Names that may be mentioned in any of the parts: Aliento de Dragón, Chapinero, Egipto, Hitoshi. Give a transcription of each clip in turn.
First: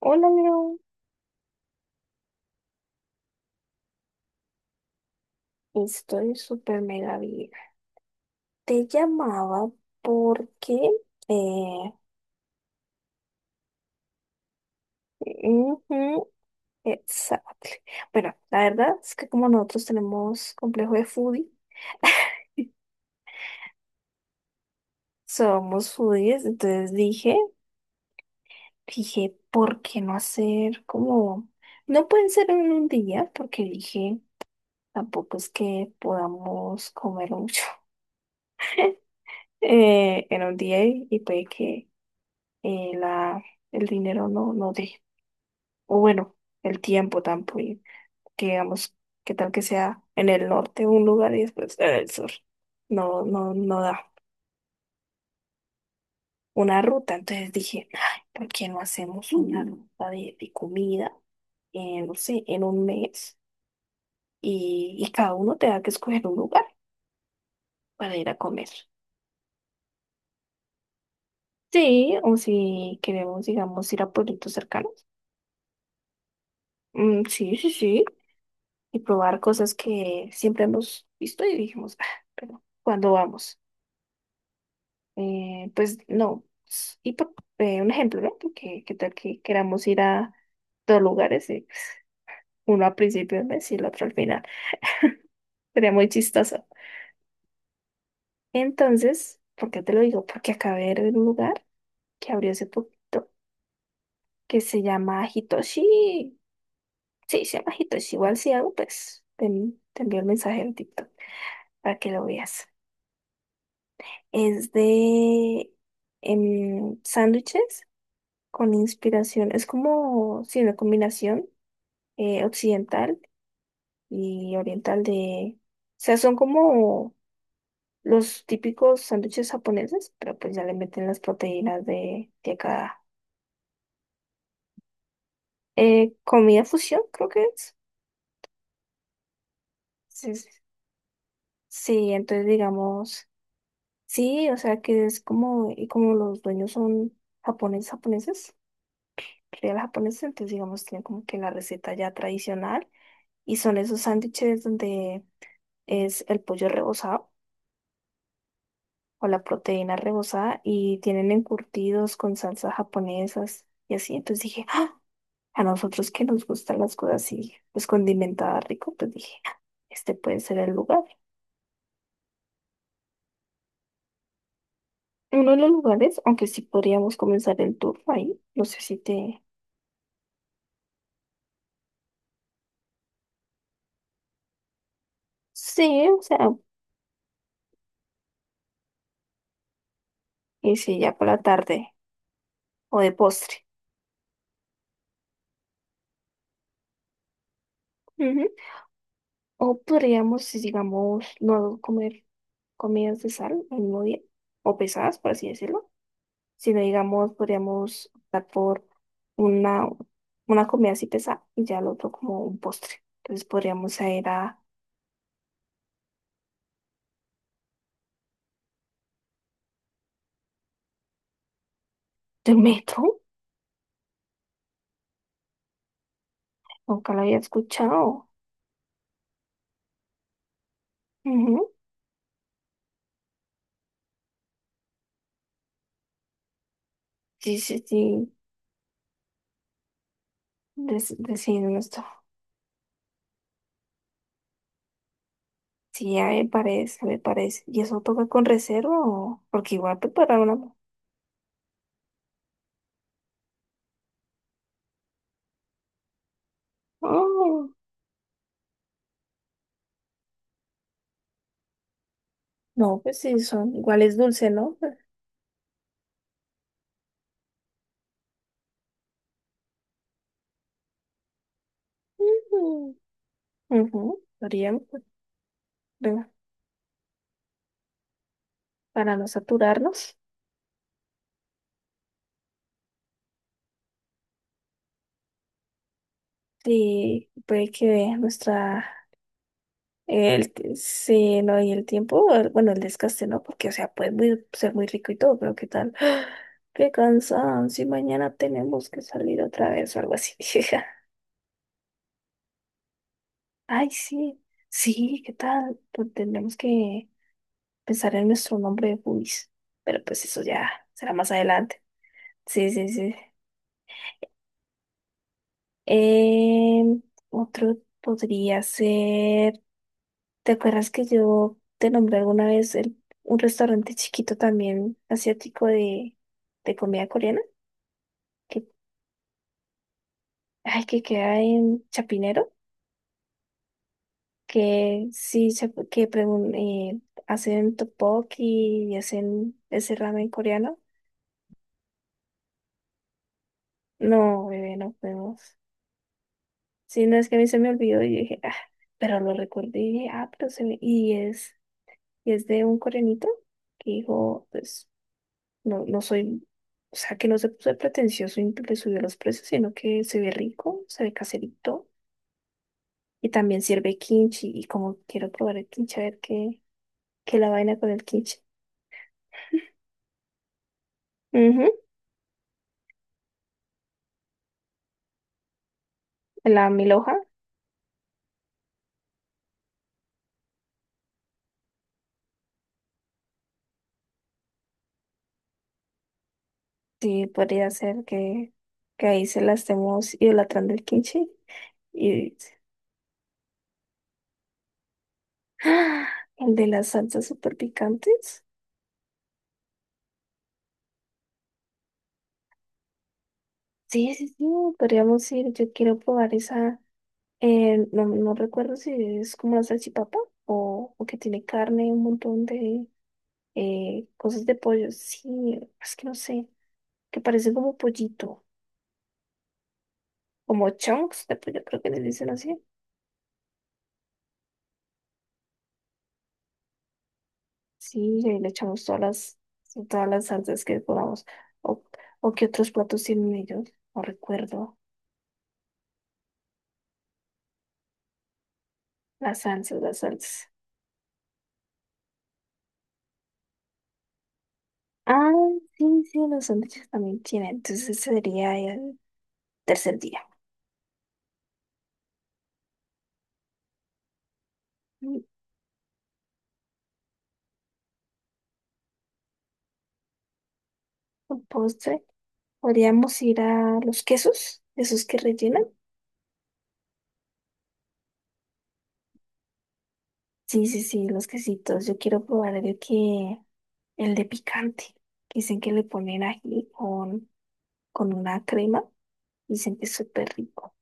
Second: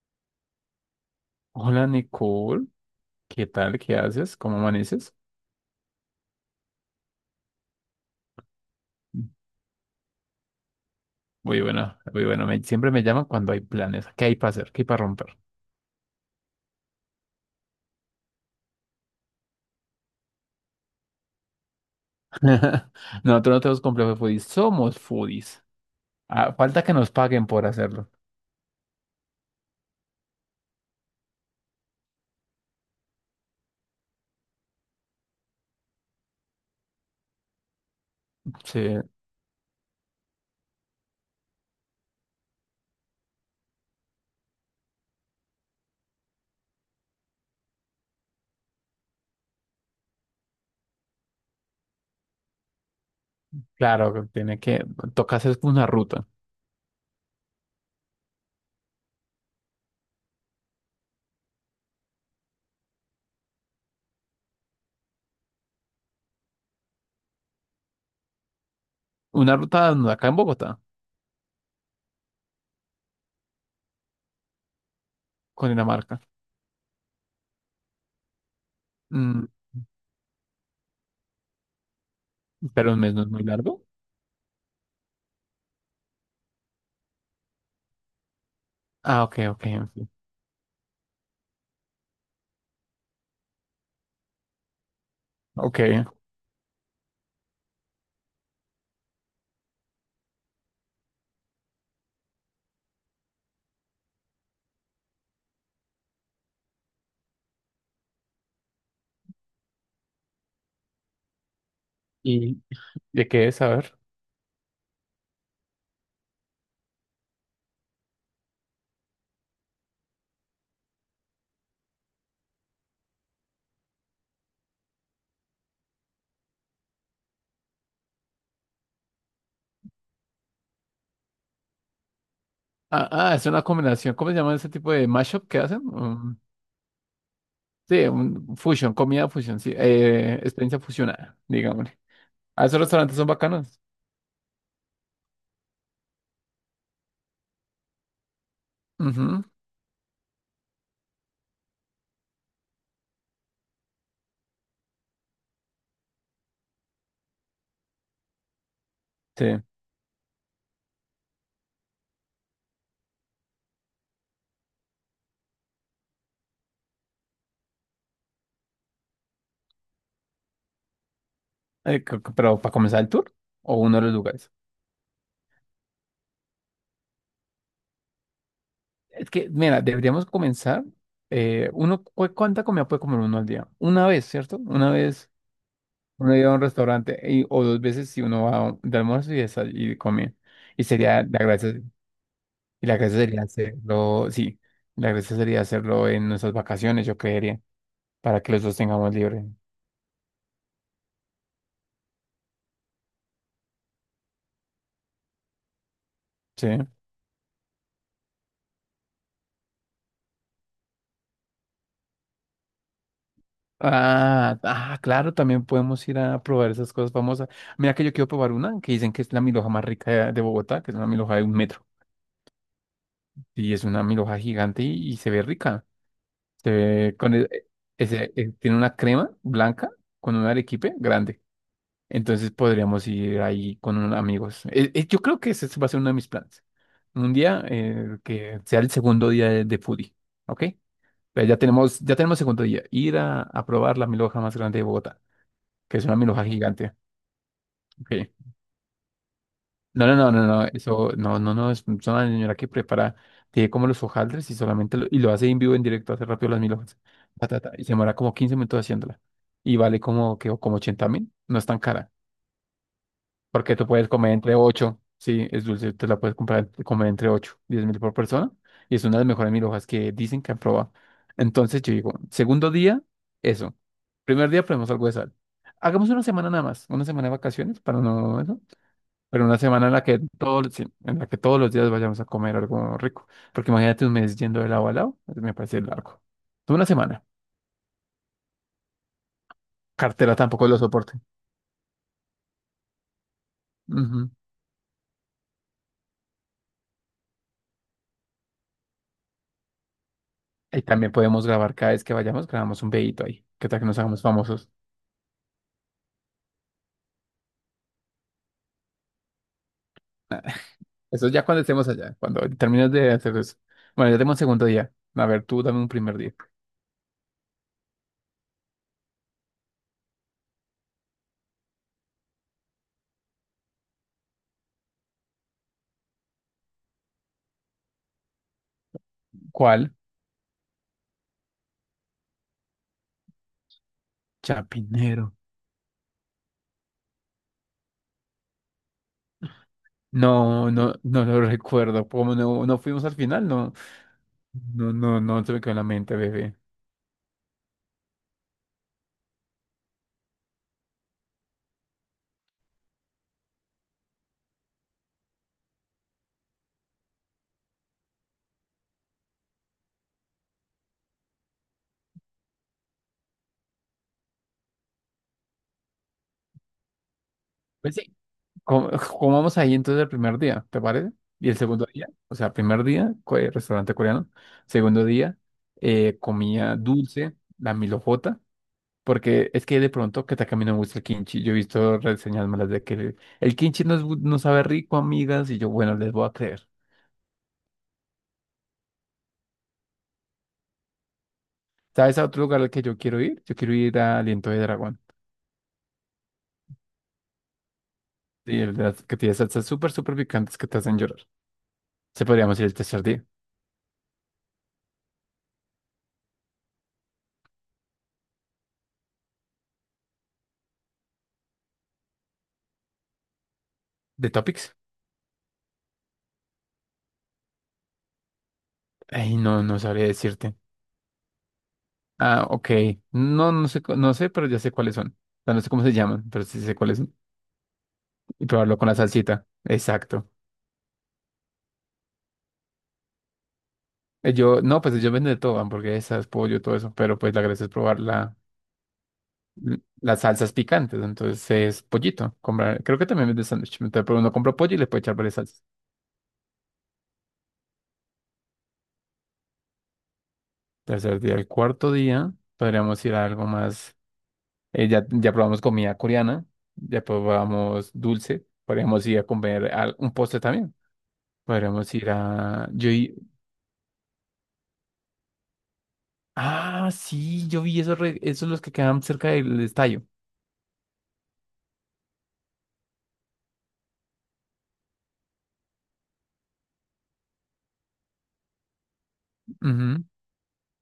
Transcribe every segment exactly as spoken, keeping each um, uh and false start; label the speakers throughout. Speaker 1: Hola, Leo.
Speaker 2: Hola Nicole, ¿qué tal? ¿Qué haces? ¿Cómo amaneces?
Speaker 1: Estoy súper mega bien. Te llamaba porque.
Speaker 2: Muy
Speaker 1: Eh,
Speaker 2: bueno, muy bueno. Me- siempre me llaman cuando hay planes. ¿Qué hay para hacer? ¿Qué hay para romper?
Speaker 1: ujú, exacto. Bueno, la verdad es que como nosotros tenemos complejo de foodie,
Speaker 2: Nosotros no tenemos complejo de foodies, somos foodies.
Speaker 1: somos foodies,
Speaker 2: Ah, falta
Speaker 1: entonces
Speaker 2: que nos
Speaker 1: dije,
Speaker 2: paguen por hacerlo.
Speaker 1: dije, ¿por qué no hacer como. No pueden ser en un día, porque dije, tampoco es que podamos comer mucho
Speaker 2: Sí,
Speaker 1: eh, en un día y, y puede que eh, la, el dinero no, no dé. O bueno, el tiempo tampoco, que digamos, qué tal que sea en el norte un lugar y después en el sur. No, no, no da
Speaker 2: claro, que tiene que, toca hacer una ruta.
Speaker 1: una ruta. Entonces dije, ay, ¿por qué no hacemos una ruta de, de comida, eh, no sé, ¿en un mes? Y, y cada uno te da que escoger un lugar para ir a comer.
Speaker 2: Una ruta acá en Bogotá,
Speaker 1: Sí, o si queremos, digamos, ir a pueblitos cercanos.
Speaker 2: con Dinamarca.
Speaker 1: Mm, sí, sí, sí. Y probar
Speaker 2: Mm,
Speaker 1: cosas que siempre hemos visto y dijimos, ah, pero
Speaker 2: pero un
Speaker 1: ¿cuándo
Speaker 2: mes no es muy
Speaker 1: vamos?
Speaker 2: largo.
Speaker 1: Eh, pues no. Y por eh, un ejemplo, ¿no? Porque qué tal
Speaker 2: Ah, ok,
Speaker 1: que
Speaker 2: ok,
Speaker 1: queramos
Speaker 2: en.
Speaker 1: ir a dos lugares, y, pues, uno al principio del mes y el otro al final.
Speaker 2: Ok.
Speaker 1: Sería muy chistoso. Entonces, ¿por qué te lo digo? Porque acabé de ver un lugar que abrió hace poquito que se llama Hitoshi. Sí, se llama Hitoshi. Igual si algo, pues te, te envío el mensaje en TikTok para que lo
Speaker 2: ¿Y
Speaker 1: veas.
Speaker 2: de qué es? A ver.
Speaker 1: Es de em, sándwiches con inspiración. Es como, sí, una combinación eh, occidental y oriental de. O sea, son como los típicos sándwiches japoneses, pero pues ya le meten las proteínas de, de acá.
Speaker 2: Ah, ah, es una combinación. ¿Cómo se llama ese tipo de mashup que hacen?
Speaker 1: Eh,
Speaker 2: Mm.
Speaker 1: comida fusión, creo que es.
Speaker 2: Sí, un fusion, comida fusion, sí,
Speaker 1: Sí,
Speaker 2: eh,
Speaker 1: sí,
Speaker 2: experiencia fusionada, digámosle.
Speaker 1: sí, entonces
Speaker 2: Ah, esos restaurantes
Speaker 1: digamos,
Speaker 2: son bacanos.
Speaker 1: sí, o sea que es como, y como los dueños son japoneses, japoneses,
Speaker 2: Ujú,
Speaker 1: real japoneses, entonces digamos, tienen como que la receta ya tradicional y son esos sándwiches donde es el pollo rebozado o la
Speaker 2: sí.
Speaker 1: proteína rebozada y tienen encurtidos con salsas japonesas y así. Entonces dije, ¡ah! A nosotros que nos gustan las cosas así, pues condimentadas rico, pues dije, "Ah, este puede ser el lugar."
Speaker 2: Eh, c- c- pero para comenzar el tour o uno de los lugares.
Speaker 1: Uno de los lugares, aunque sí podríamos comenzar el tour ahí, no sé si
Speaker 2: Es
Speaker 1: te.
Speaker 2: que, mira, deberíamos comenzar. Eh, uno, cu- ¿cuánta comida puede comer uno al día? Una vez, ¿cierto? Una vez
Speaker 1: Sí, o
Speaker 2: uno
Speaker 1: sea,
Speaker 2: iba a un restaurante y- o dos veces si uno va a un- de almuerzo y, desay- y come.
Speaker 1: y
Speaker 2: Y
Speaker 1: si ya
Speaker 2: sería
Speaker 1: por la
Speaker 2: la gracia,
Speaker 1: tarde
Speaker 2: y la
Speaker 1: o de
Speaker 2: gracia sería
Speaker 1: postre.
Speaker 2: hacerlo, sí, la gracia sería hacerlo en nuestras vacaciones, yo creería, para
Speaker 1: Ujú.
Speaker 2: que los dos tengamos libre.
Speaker 1: O podríamos, si digamos, no comer comidas de sal el mismo día, o pesadas, por así decirlo,
Speaker 2: Sí.
Speaker 1: sino digamos, podríamos optar por una, una comida así pesada y ya el otro como un postre. Entonces podríamos ir
Speaker 2: Ah,
Speaker 1: a
Speaker 2: ah, claro, también podemos ir a probar esas cosas famosas. Mira que yo quiero probar una que dicen que es la milhoja más rica de, de Bogotá, que es una milhoja de un metro.
Speaker 1: del metro,
Speaker 2: Y es una milhoja gigante y, y se ve rica. Se
Speaker 1: nunca
Speaker 2: ve
Speaker 1: lo
Speaker 2: con
Speaker 1: había
Speaker 2: e- e,
Speaker 1: escuchado.
Speaker 2: ese- eh, Tiene una crema blanca con un arequipe grande.
Speaker 1: Ujú.
Speaker 2: Entonces podríamos ir ahí con unos amigos. Eh, eh, yo creo que ese va a ser uno de mis planes. Un
Speaker 1: Sí,
Speaker 2: día
Speaker 1: sí,
Speaker 2: eh,
Speaker 1: sí,
Speaker 2: que sea el segundo día de, de foodie, ¿ok?
Speaker 1: des-
Speaker 2: Pero ya
Speaker 1: decidimos
Speaker 2: tenemos,
Speaker 1: esto.
Speaker 2: ya tenemos segundo día. Ir a, a probar la milhoja más grande de Bogotá. Que es
Speaker 1: Sí,
Speaker 2: una
Speaker 1: ya
Speaker 2: milhoja
Speaker 1: me
Speaker 2: gigante.
Speaker 1: parece, me parece. ¿Y eso toca
Speaker 2: Okay.
Speaker 1: con reserva o? Porque igual
Speaker 2: No, no, no,
Speaker 1: preparar
Speaker 2: no, no.
Speaker 1: una.
Speaker 2: Eso, no, no, no. Es es una señora que prepara, tiene como los hojaldres y solamente lo, y lo hace en vivo, en directo, hace rápido las milhojas. Ta, ta,
Speaker 1: Oh,
Speaker 2: ta, y se demora como quince minutos haciéndola. Y vale como, que, como ochenta mil. No es tan cara.
Speaker 1: no, pues sí, son
Speaker 2: Porque tú puedes
Speaker 1: iguales
Speaker 2: comer
Speaker 1: dulce,
Speaker 2: entre
Speaker 1: ¿no?
Speaker 2: ocho. Sí, es dulce. Te la puedes comprar, comer entre ocho diez mil por persona. Y es una de las mejores milhojas que dicen que han probado. Entonces yo digo, segundo
Speaker 1: Ujú.
Speaker 2: día, eso.
Speaker 1: Ujú.
Speaker 2: Primer día
Speaker 1: Podríamos,
Speaker 2: ponemos algo de sal. Hagamos una
Speaker 1: bueno,
Speaker 2: semana nada más, una semana de vacaciones para no, eso.
Speaker 1: para no
Speaker 2: Pero una semana en la
Speaker 1: saturarnos.
Speaker 2: que todos, sí, en la que todos los días vayamos a comer algo rico. Porque imagínate un mes yendo de lado a lado, eso me parece largo. Tú. Una semana.
Speaker 1: Sí, puede que vea nuestra.
Speaker 2: Cartera
Speaker 1: El,
Speaker 2: tampoco
Speaker 1: t-
Speaker 2: lo soporte.
Speaker 1: sí, no, y el tiempo, el- bueno, el desgaste, ¿no? Porque, o sea, puede
Speaker 2: Ujú.
Speaker 1: muy- ser muy rico y todo, pero ¿qué tal? Qué cansancio, y mañana tenemos que salir otra vez o algo así.
Speaker 2: Y también podemos grabar cada vez que vayamos, grabamos un videito ahí. ¿Qué tal que
Speaker 1: Ay,
Speaker 2: nos hagamos
Speaker 1: sí,
Speaker 2: famosos?
Speaker 1: sí, ¿qué tal? Pues tendremos que pensar en nuestro nombre de Pubis, pero pues eso ya será
Speaker 2: Eso
Speaker 1: más
Speaker 2: es ya cuando
Speaker 1: adelante.
Speaker 2: estemos allá, cuando
Speaker 1: Sí, sí,
Speaker 2: termines de
Speaker 1: sí.
Speaker 2: hacer eso. Bueno, ya tenemos un segundo día. A ver, tú dame un primer día.
Speaker 1: Em, otro podría ser. ¿Te acuerdas que yo te nombré alguna vez el- un restaurante chiquito también asiático de, de comida coreana? Que,
Speaker 2: ¿Cuál?
Speaker 1: ay, que queda en Chapinero, que
Speaker 2: Chapinero.
Speaker 1: sí, chap- que pregun- eh, hacen tteokbokki y hacen ese ramen
Speaker 2: No,
Speaker 1: coreano.
Speaker 2: no, no lo recuerdo. Como no, no fuimos al final, no,
Speaker 1: No, bebé, no
Speaker 2: no, no, no se
Speaker 1: podemos.
Speaker 2: me quedó en la mente, bebé.
Speaker 1: Sí, no, es que a mí se me olvidó y yo dije, ah, pero lo recordé y dije, ah, pero se me. Y es, y es de un coreanito que dijo, pues. No, no soy, o sea, que no se puso de pretencioso y le subió los precios, sino que se ve rico, se ve caserito y también sirve kimchi. Y como quiero probar el kimchi, a ver qué, qué la vaina con
Speaker 2: Pues
Speaker 1: el
Speaker 2: sí,
Speaker 1: kimchi.
Speaker 2: com- comamos ahí entonces el primer día, ¿te parece? Y el
Speaker 1: Ujú,
Speaker 2: segundo día, o sea, primer día, co- eh, restaurante coreano. Segundo día, eh,
Speaker 1: la
Speaker 2: comía
Speaker 1: mil hoja,
Speaker 2: dulce, la milojota, porque es que de pronto que también me gusta el kimchi. Yo he visto reseñas malas de que el kimchi no, es bu- no sabe rico, amigas, y yo, bueno, les voy a creer.
Speaker 1: sí, podría ser que, que ahí se la estemos idolatrando el kimchi.
Speaker 2: ¿Sabes a
Speaker 1: Y
Speaker 2: otro lugar al que yo quiero ir? Yo quiero ir a Aliento de Dragón.
Speaker 1: ¡ah! el de las salsas super picantes.
Speaker 2: Sí, el de las que tiene salsas súper, súper picantes que te hacen llorar. Se podríamos ir el tercer día.
Speaker 1: Sí, sí, sí, podríamos ir. Yo quiero probar esa. Eh, no, no recuerdo si es como una salchipapa o, o que tiene carne, un montón de eh,
Speaker 2: ¿De
Speaker 1: cosas de
Speaker 2: Topics?
Speaker 1: pollo. Sí, es que no sé, que parece como pollito,
Speaker 2: Ay, no, no sabría decirte.
Speaker 1: como chunks de pollo, creo que le dicen
Speaker 2: Ah,
Speaker 1: así.
Speaker 2: ok. No, no sé, cu- no sé, pero ya sé cuáles son. O sea, no sé cómo se llaman, pero sí sé cuáles son.
Speaker 1: Sí, y ahí
Speaker 2: Y
Speaker 1: le
Speaker 2: probarlo
Speaker 1: echamos
Speaker 2: con la
Speaker 1: todas las,
Speaker 2: salsita.
Speaker 1: todas las
Speaker 2: Exacto.
Speaker 1: salsas que podamos. O, o qué otros platos tienen ellos, no
Speaker 2: Eh, Yo,
Speaker 1: recuerdo.
Speaker 2: no, pues yo venden de todo, hamburguesas, pollo, todo eso, pero pues la gracia es probar la,
Speaker 1: Las
Speaker 2: l-
Speaker 1: salsas, las
Speaker 2: las
Speaker 1: salsas.
Speaker 2: salsas picantes. Entonces es pollito. Comprar, creo que también vende sándwich. Entonces, pero uno compra pollo y le puede echar
Speaker 1: Ah,
Speaker 2: varias salsas.
Speaker 1: sí, sí, los sándwiches también tienen. Entonces ese sería el tercer día.
Speaker 2: Tercer día, el cuarto día, podríamos ir a algo más. eh, ya,
Speaker 1: Mm,
Speaker 2: ya probamos comida coreana, ya probamos dulce, podríamos ir a comer al- un postre también.
Speaker 1: un
Speaker 2: Podríamos
Speaker 1: postre.
Speaker 2: ir a. Yo.
Speaker 1: Podríamos ir a los quesos, esos que rellenan.
Speaker 2: Ah, sí, yo vi esos, re- esos los que quedan cerca del estadio.
Speaker 1: Sí, sí, sí, los quesitos. Yo quiero probar el que, el de picante. Dicen que le ponen ají con, con una crema. Dicen que es
Speaker 2: Ujú.
Speaker 1: súper rico.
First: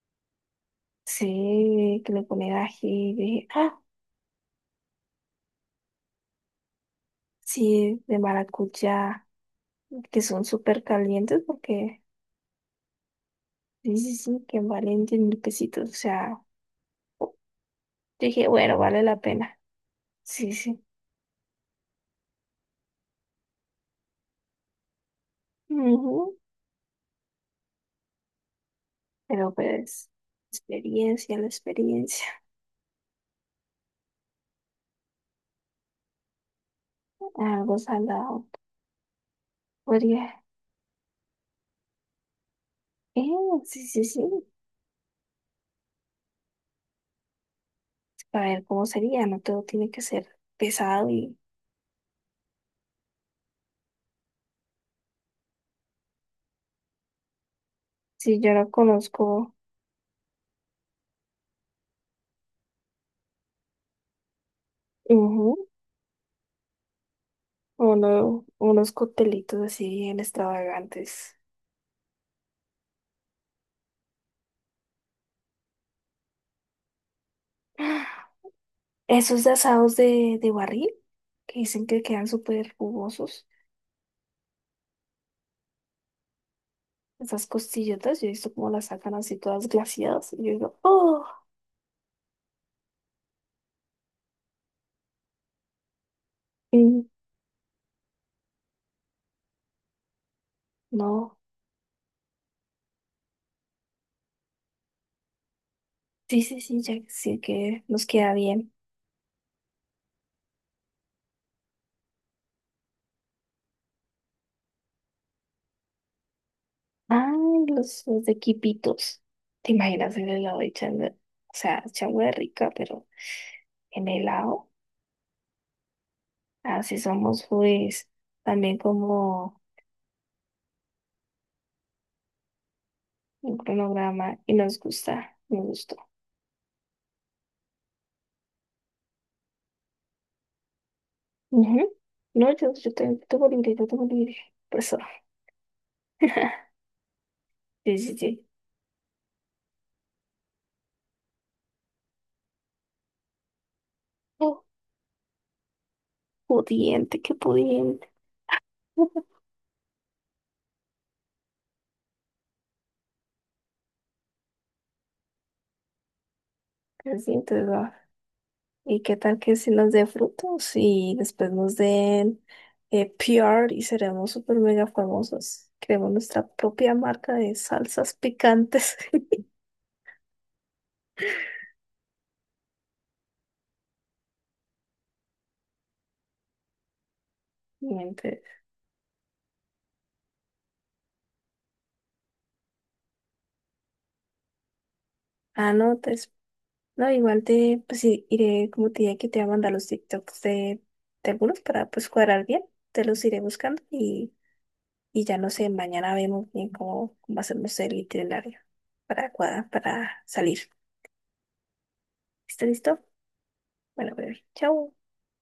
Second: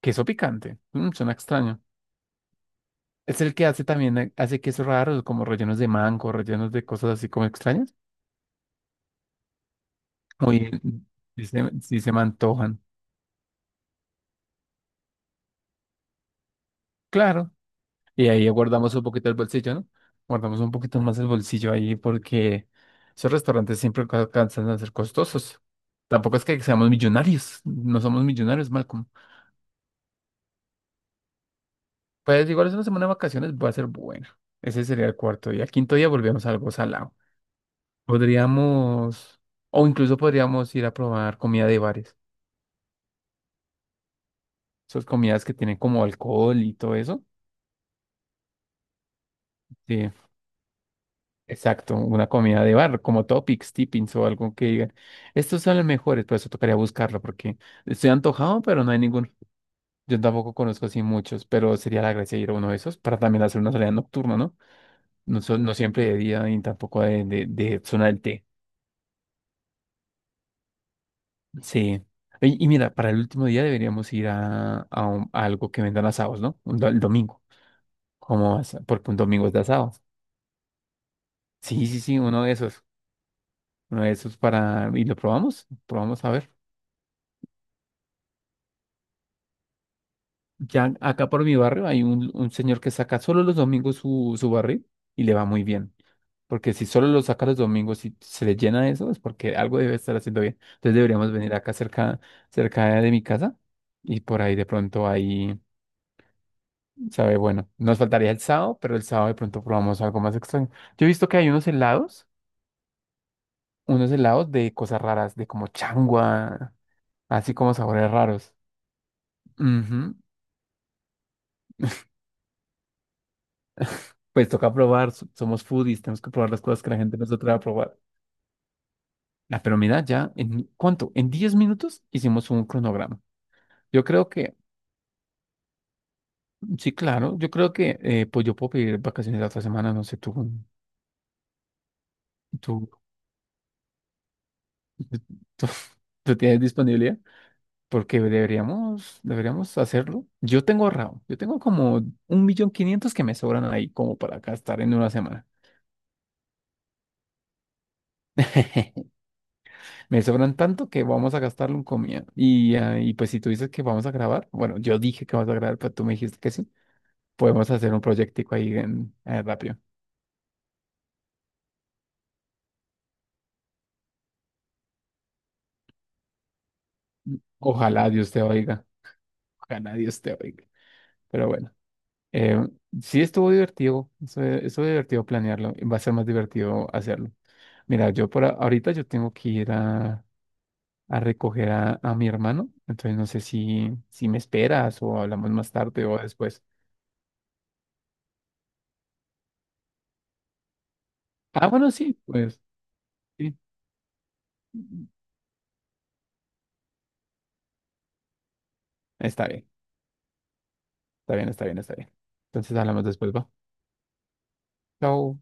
Speaker 2: Queso picante. Mm, suena extraño.
Speaker 1: Sí, que le ponen ají
Speaker 2: Es
Speaker 1: de,
Speaker 2: el que
Speaker 1: ah,
Speaker 2: hace también, eh, hace quesos raros, como rellenos de mango, rellenos de cosas así como extrañas.
Speaker 1: sí, de maracuyá, que son
Speaker 2: Muy,
Speaker 1: súper calientes
Speaker 2: sí se, sí
Speaker 1: porque,
Speaker 2: se me antojan.
Speaker 1: sí, sí, sí, que valen 10 mil pesitos. O sea,
Speaker 2: Claro. Y
Speaker 1: dije,
Speaker 2: ahí
Speaker 1: bueno,
Speaker 2: guardamos
Speaker 1: vale
Speaker 2: un
Speaker 1: la
Speaker 2: poquito el
Speaker 1: pena.
Speaker 2: bolsillo, ¿no?
Speaker 1: Sí,
Speaker 2: Guardamos un
Speaker 1: sí.
Speaker 2: poquito más el bolsillo ahí porque esos restaurantes siempre ca- alcanzan a ser costosos. Tampoco
Speaker 1: Ujú.
Speaker 2: es que seamos millonarios. No somos millonarios, Malcolm.
Speaker 1: Pero pues, experiencia, la experiencia.
Speaker 2: Pues igual es una semana de vacaciones, va a ser buena. Ese sería el cuarto día. Quinto día volvemos a algo salado.
Speaker 1: Algo salado.
Speaker 2: Podríamos, o incluso
Speaker 1: Podría.
Speaker 2: podríamos ir a probar comida de bares.
Speaker 1: Eh, sí, sí, sí.
Speaker 2: Esas comidas que tienen como alcohol y todo eso.
Speaker 1: Para ver cómo sería. No todo tiene que
Speaker 2: Sí,
Speaker 1: ser pesado. Y
Speaker 2: exacto, una comida de bar, como topics, tippings o algo que digan. Estos son los mejores, por eso tocaría buscarlo, porque estoy
Speaker 1: si yo
Speaker 2: antojado,
Speaker 1: no
Speaker 2: pero no hay ninguno.
Speaker 1: conozco,
Speaker 2: Yo tampoco conozco así muchos, pero sería la gracia ir a uno de esos para también hacer una salida nocturna, ¿no? No,
Speaker 1: ujú,
Speaker 2: so- no siempre de día y tampoco de, de, de zona del
Speaker 1: uno-
Speaker 2: té.
Speaker 1: unos coctelitos así bien extravagantes.
Speaker 2: Sí. Ey, y, mira, para el último día deberíamos ir a, a un- a algo que vendan asados, ¿no? Un do- el domingo. Como asa- Porque un
Speaker 1: Esos
Speaker 2: domingo
Speaker 1: de
Speaker 2: es de
Speaker 1: asados
Speaker 2: asados.
Speaker 1: de, de barril que dicen
Speaker 2: Sí, sí,
Speaker 1: que
Speaker 2: sí,
Speaker 1: quedan
Speaker 2: uno de
Speaker 1: súper
Speaker 2: esos.
Speaker 1: jugosos.
Speaker 2: Uno de esos para. ¿Y lo probamos? Probamos a ver.
Speaker 1: Esas costillotas, yo he visto cómo las sacan así todas glaciadas. Y yo digo,
Speaker 2: Ya
Speaker 1: oh,
Speaker 2: acá por mi barrio hay un, un señor que saca solo los domingos su, su barril y le va muy bien. Porque si
Speaker 1: mm,
Speaker 2: solo lo saca los domingos y se le llena eso, es porque algo debe estar haciendo bien. Entonces deberíamos
Speaker 1: no.
Speaker 2: venir acá cerca, cerca de mi casa y por ahí de pronto hay.
Speaker 1: Sí, sí, sí, ya
Speaker 2: Sabe,
Speaker 1: sí
Speaker 2: bueno,
Speaker 1: que
Speaker 2: nos
Speaker 1: nos
Speaker 2: faltaría
Speaker 1: queda
Speaker 2: el
Speaker 1: bien.
Speaker 2: sábado, pero el sábado de pronto probamos algo más extraño. Yo he visto que hay unos helados, unos helados de cosas raras, de como changua,
Speaker 1: Ay,
Speaker 2: así como
Speaker 1: los,
Speaker 2: sabores
Speaker 1: los de
Speaker 2: raros.
Speaker 1: Quipitos. ¿Te
Speaker 2: Ujú.
Speaker 1: imaginas el helado de changua? O sea, changua es rica, pero en
Speaker 2: Pues
Speaker 1: helado.
Speaker 2: toca probar, so- somos foodies, tenemos que probar las cosas que la
Speaker 1: Así
Speaker 2: gente nos
Speaker 1: somos,
Speaker 2: atreve a probar.
Speaker 1: pues, también como
Speaker 2: La Pero mira, ya, ¿en cuánto? En diez minutos hicimos un cronograma.
Speaker 1: un
Speaker 2: Yo creo
Speaker 1: cronograma y
Speaker 2: que,
Speaker 1: nos gusta, me gustó.
Speaker 2: sí, claro, yo creo que eh, pues yo puedo pedir vacaciones la otra semana, no sé, tú,
Speaker 1: Ujú. No, yo,
Speaker 2: tú,
Speaker 1: yo tengo, tengo libre, yo tengo libre. Por eso.
Speaker 2: tú, tú tienes disponibilidad.
Speaker 1: Sí, sí,
Speaker 2: Porque
Speaker 1: sí.
Speaker 2: deberíamos, deberíamos hacerlo. Yo tengo ahorrado. Yo tengo como un millón quinientos que me sobran ahí como para
Speaker 1: Oh,
Speaker 2: gastar en una semana.
Speaker 1: pudiente, qué pudiente.
Speaker 2: Me sobran tanto que vamos a gastarlo en comida. Y, ah, y pues si tú dices que vamos a grabar, bueno, yo dije que vamos a grabar, pero tú me dijiste que sí.
Speaker 1: Así entonces,
Speaker 2: Podemos hacer
Speaker 1: va.
Speaker 2: un proyectico ahí
Speaker 1: ¿Y
Speaker 2: en,
Speaker 1: qué tal
Speaker 2: eh,
Speaker 1: que si
Speaker 2: rápido.
Speaker 1: nos dé frutos y después nos den eh, P R y seremos súper mega famosos? Creemos nuestra propia marca de
Speaker 2: Ojalá
Speaker 1: salsas
Speaker 2: Dios te oiga.
Speaker 1: picantes.
Speaker 2: Ojalá Dios te oiga. Pero bueno, eh, sí estuvo divertido. Eso- Estuvo divertido planearlo. y va a ser más divertido hacerlo. Mira, yo
Speaker 1: Miente.
Speaker 2: por a- ahorita yo tengo que ir a a recoger a, a mi hermano. Entonces no sé si, si me esperas o hablamos más
Speaker 1: Ah, no,
Speaker 2: tarde
Speaker 1: te-
Speaker 2: o
Speaker 1: es-
Speaker 2: después.
Speaker 1: no, igual te, pues sí, iré, como te dije que te voy a mandar los TikToks de, de algunos
Speaker 2: Ah,
Speaker 1: para
Speaker 2: bueno,
Speaker 1: pues
Speaker 2: sí,
Speaker 1: cuadrar
Speaker 2: pues
Speaker 1: bien. Te los iré
Speaker 2: sí.
Speaker 1: buscando y, y ya no sé, mañana vemos bien cómo, cómo hacemos el itinerario para
Speaker 2: Está bien,
Speaker 1: cuadrar, para salir.
Speaker 2: está bien, está bien, está bien.
Speaker 1: ¿Está
Speaker 2: Entonces
Speaker 1: listo?
Speaker 2: hablamos después, va.
Speaker 1: Bueno, bebé, chao.
Speaker 2: Chao.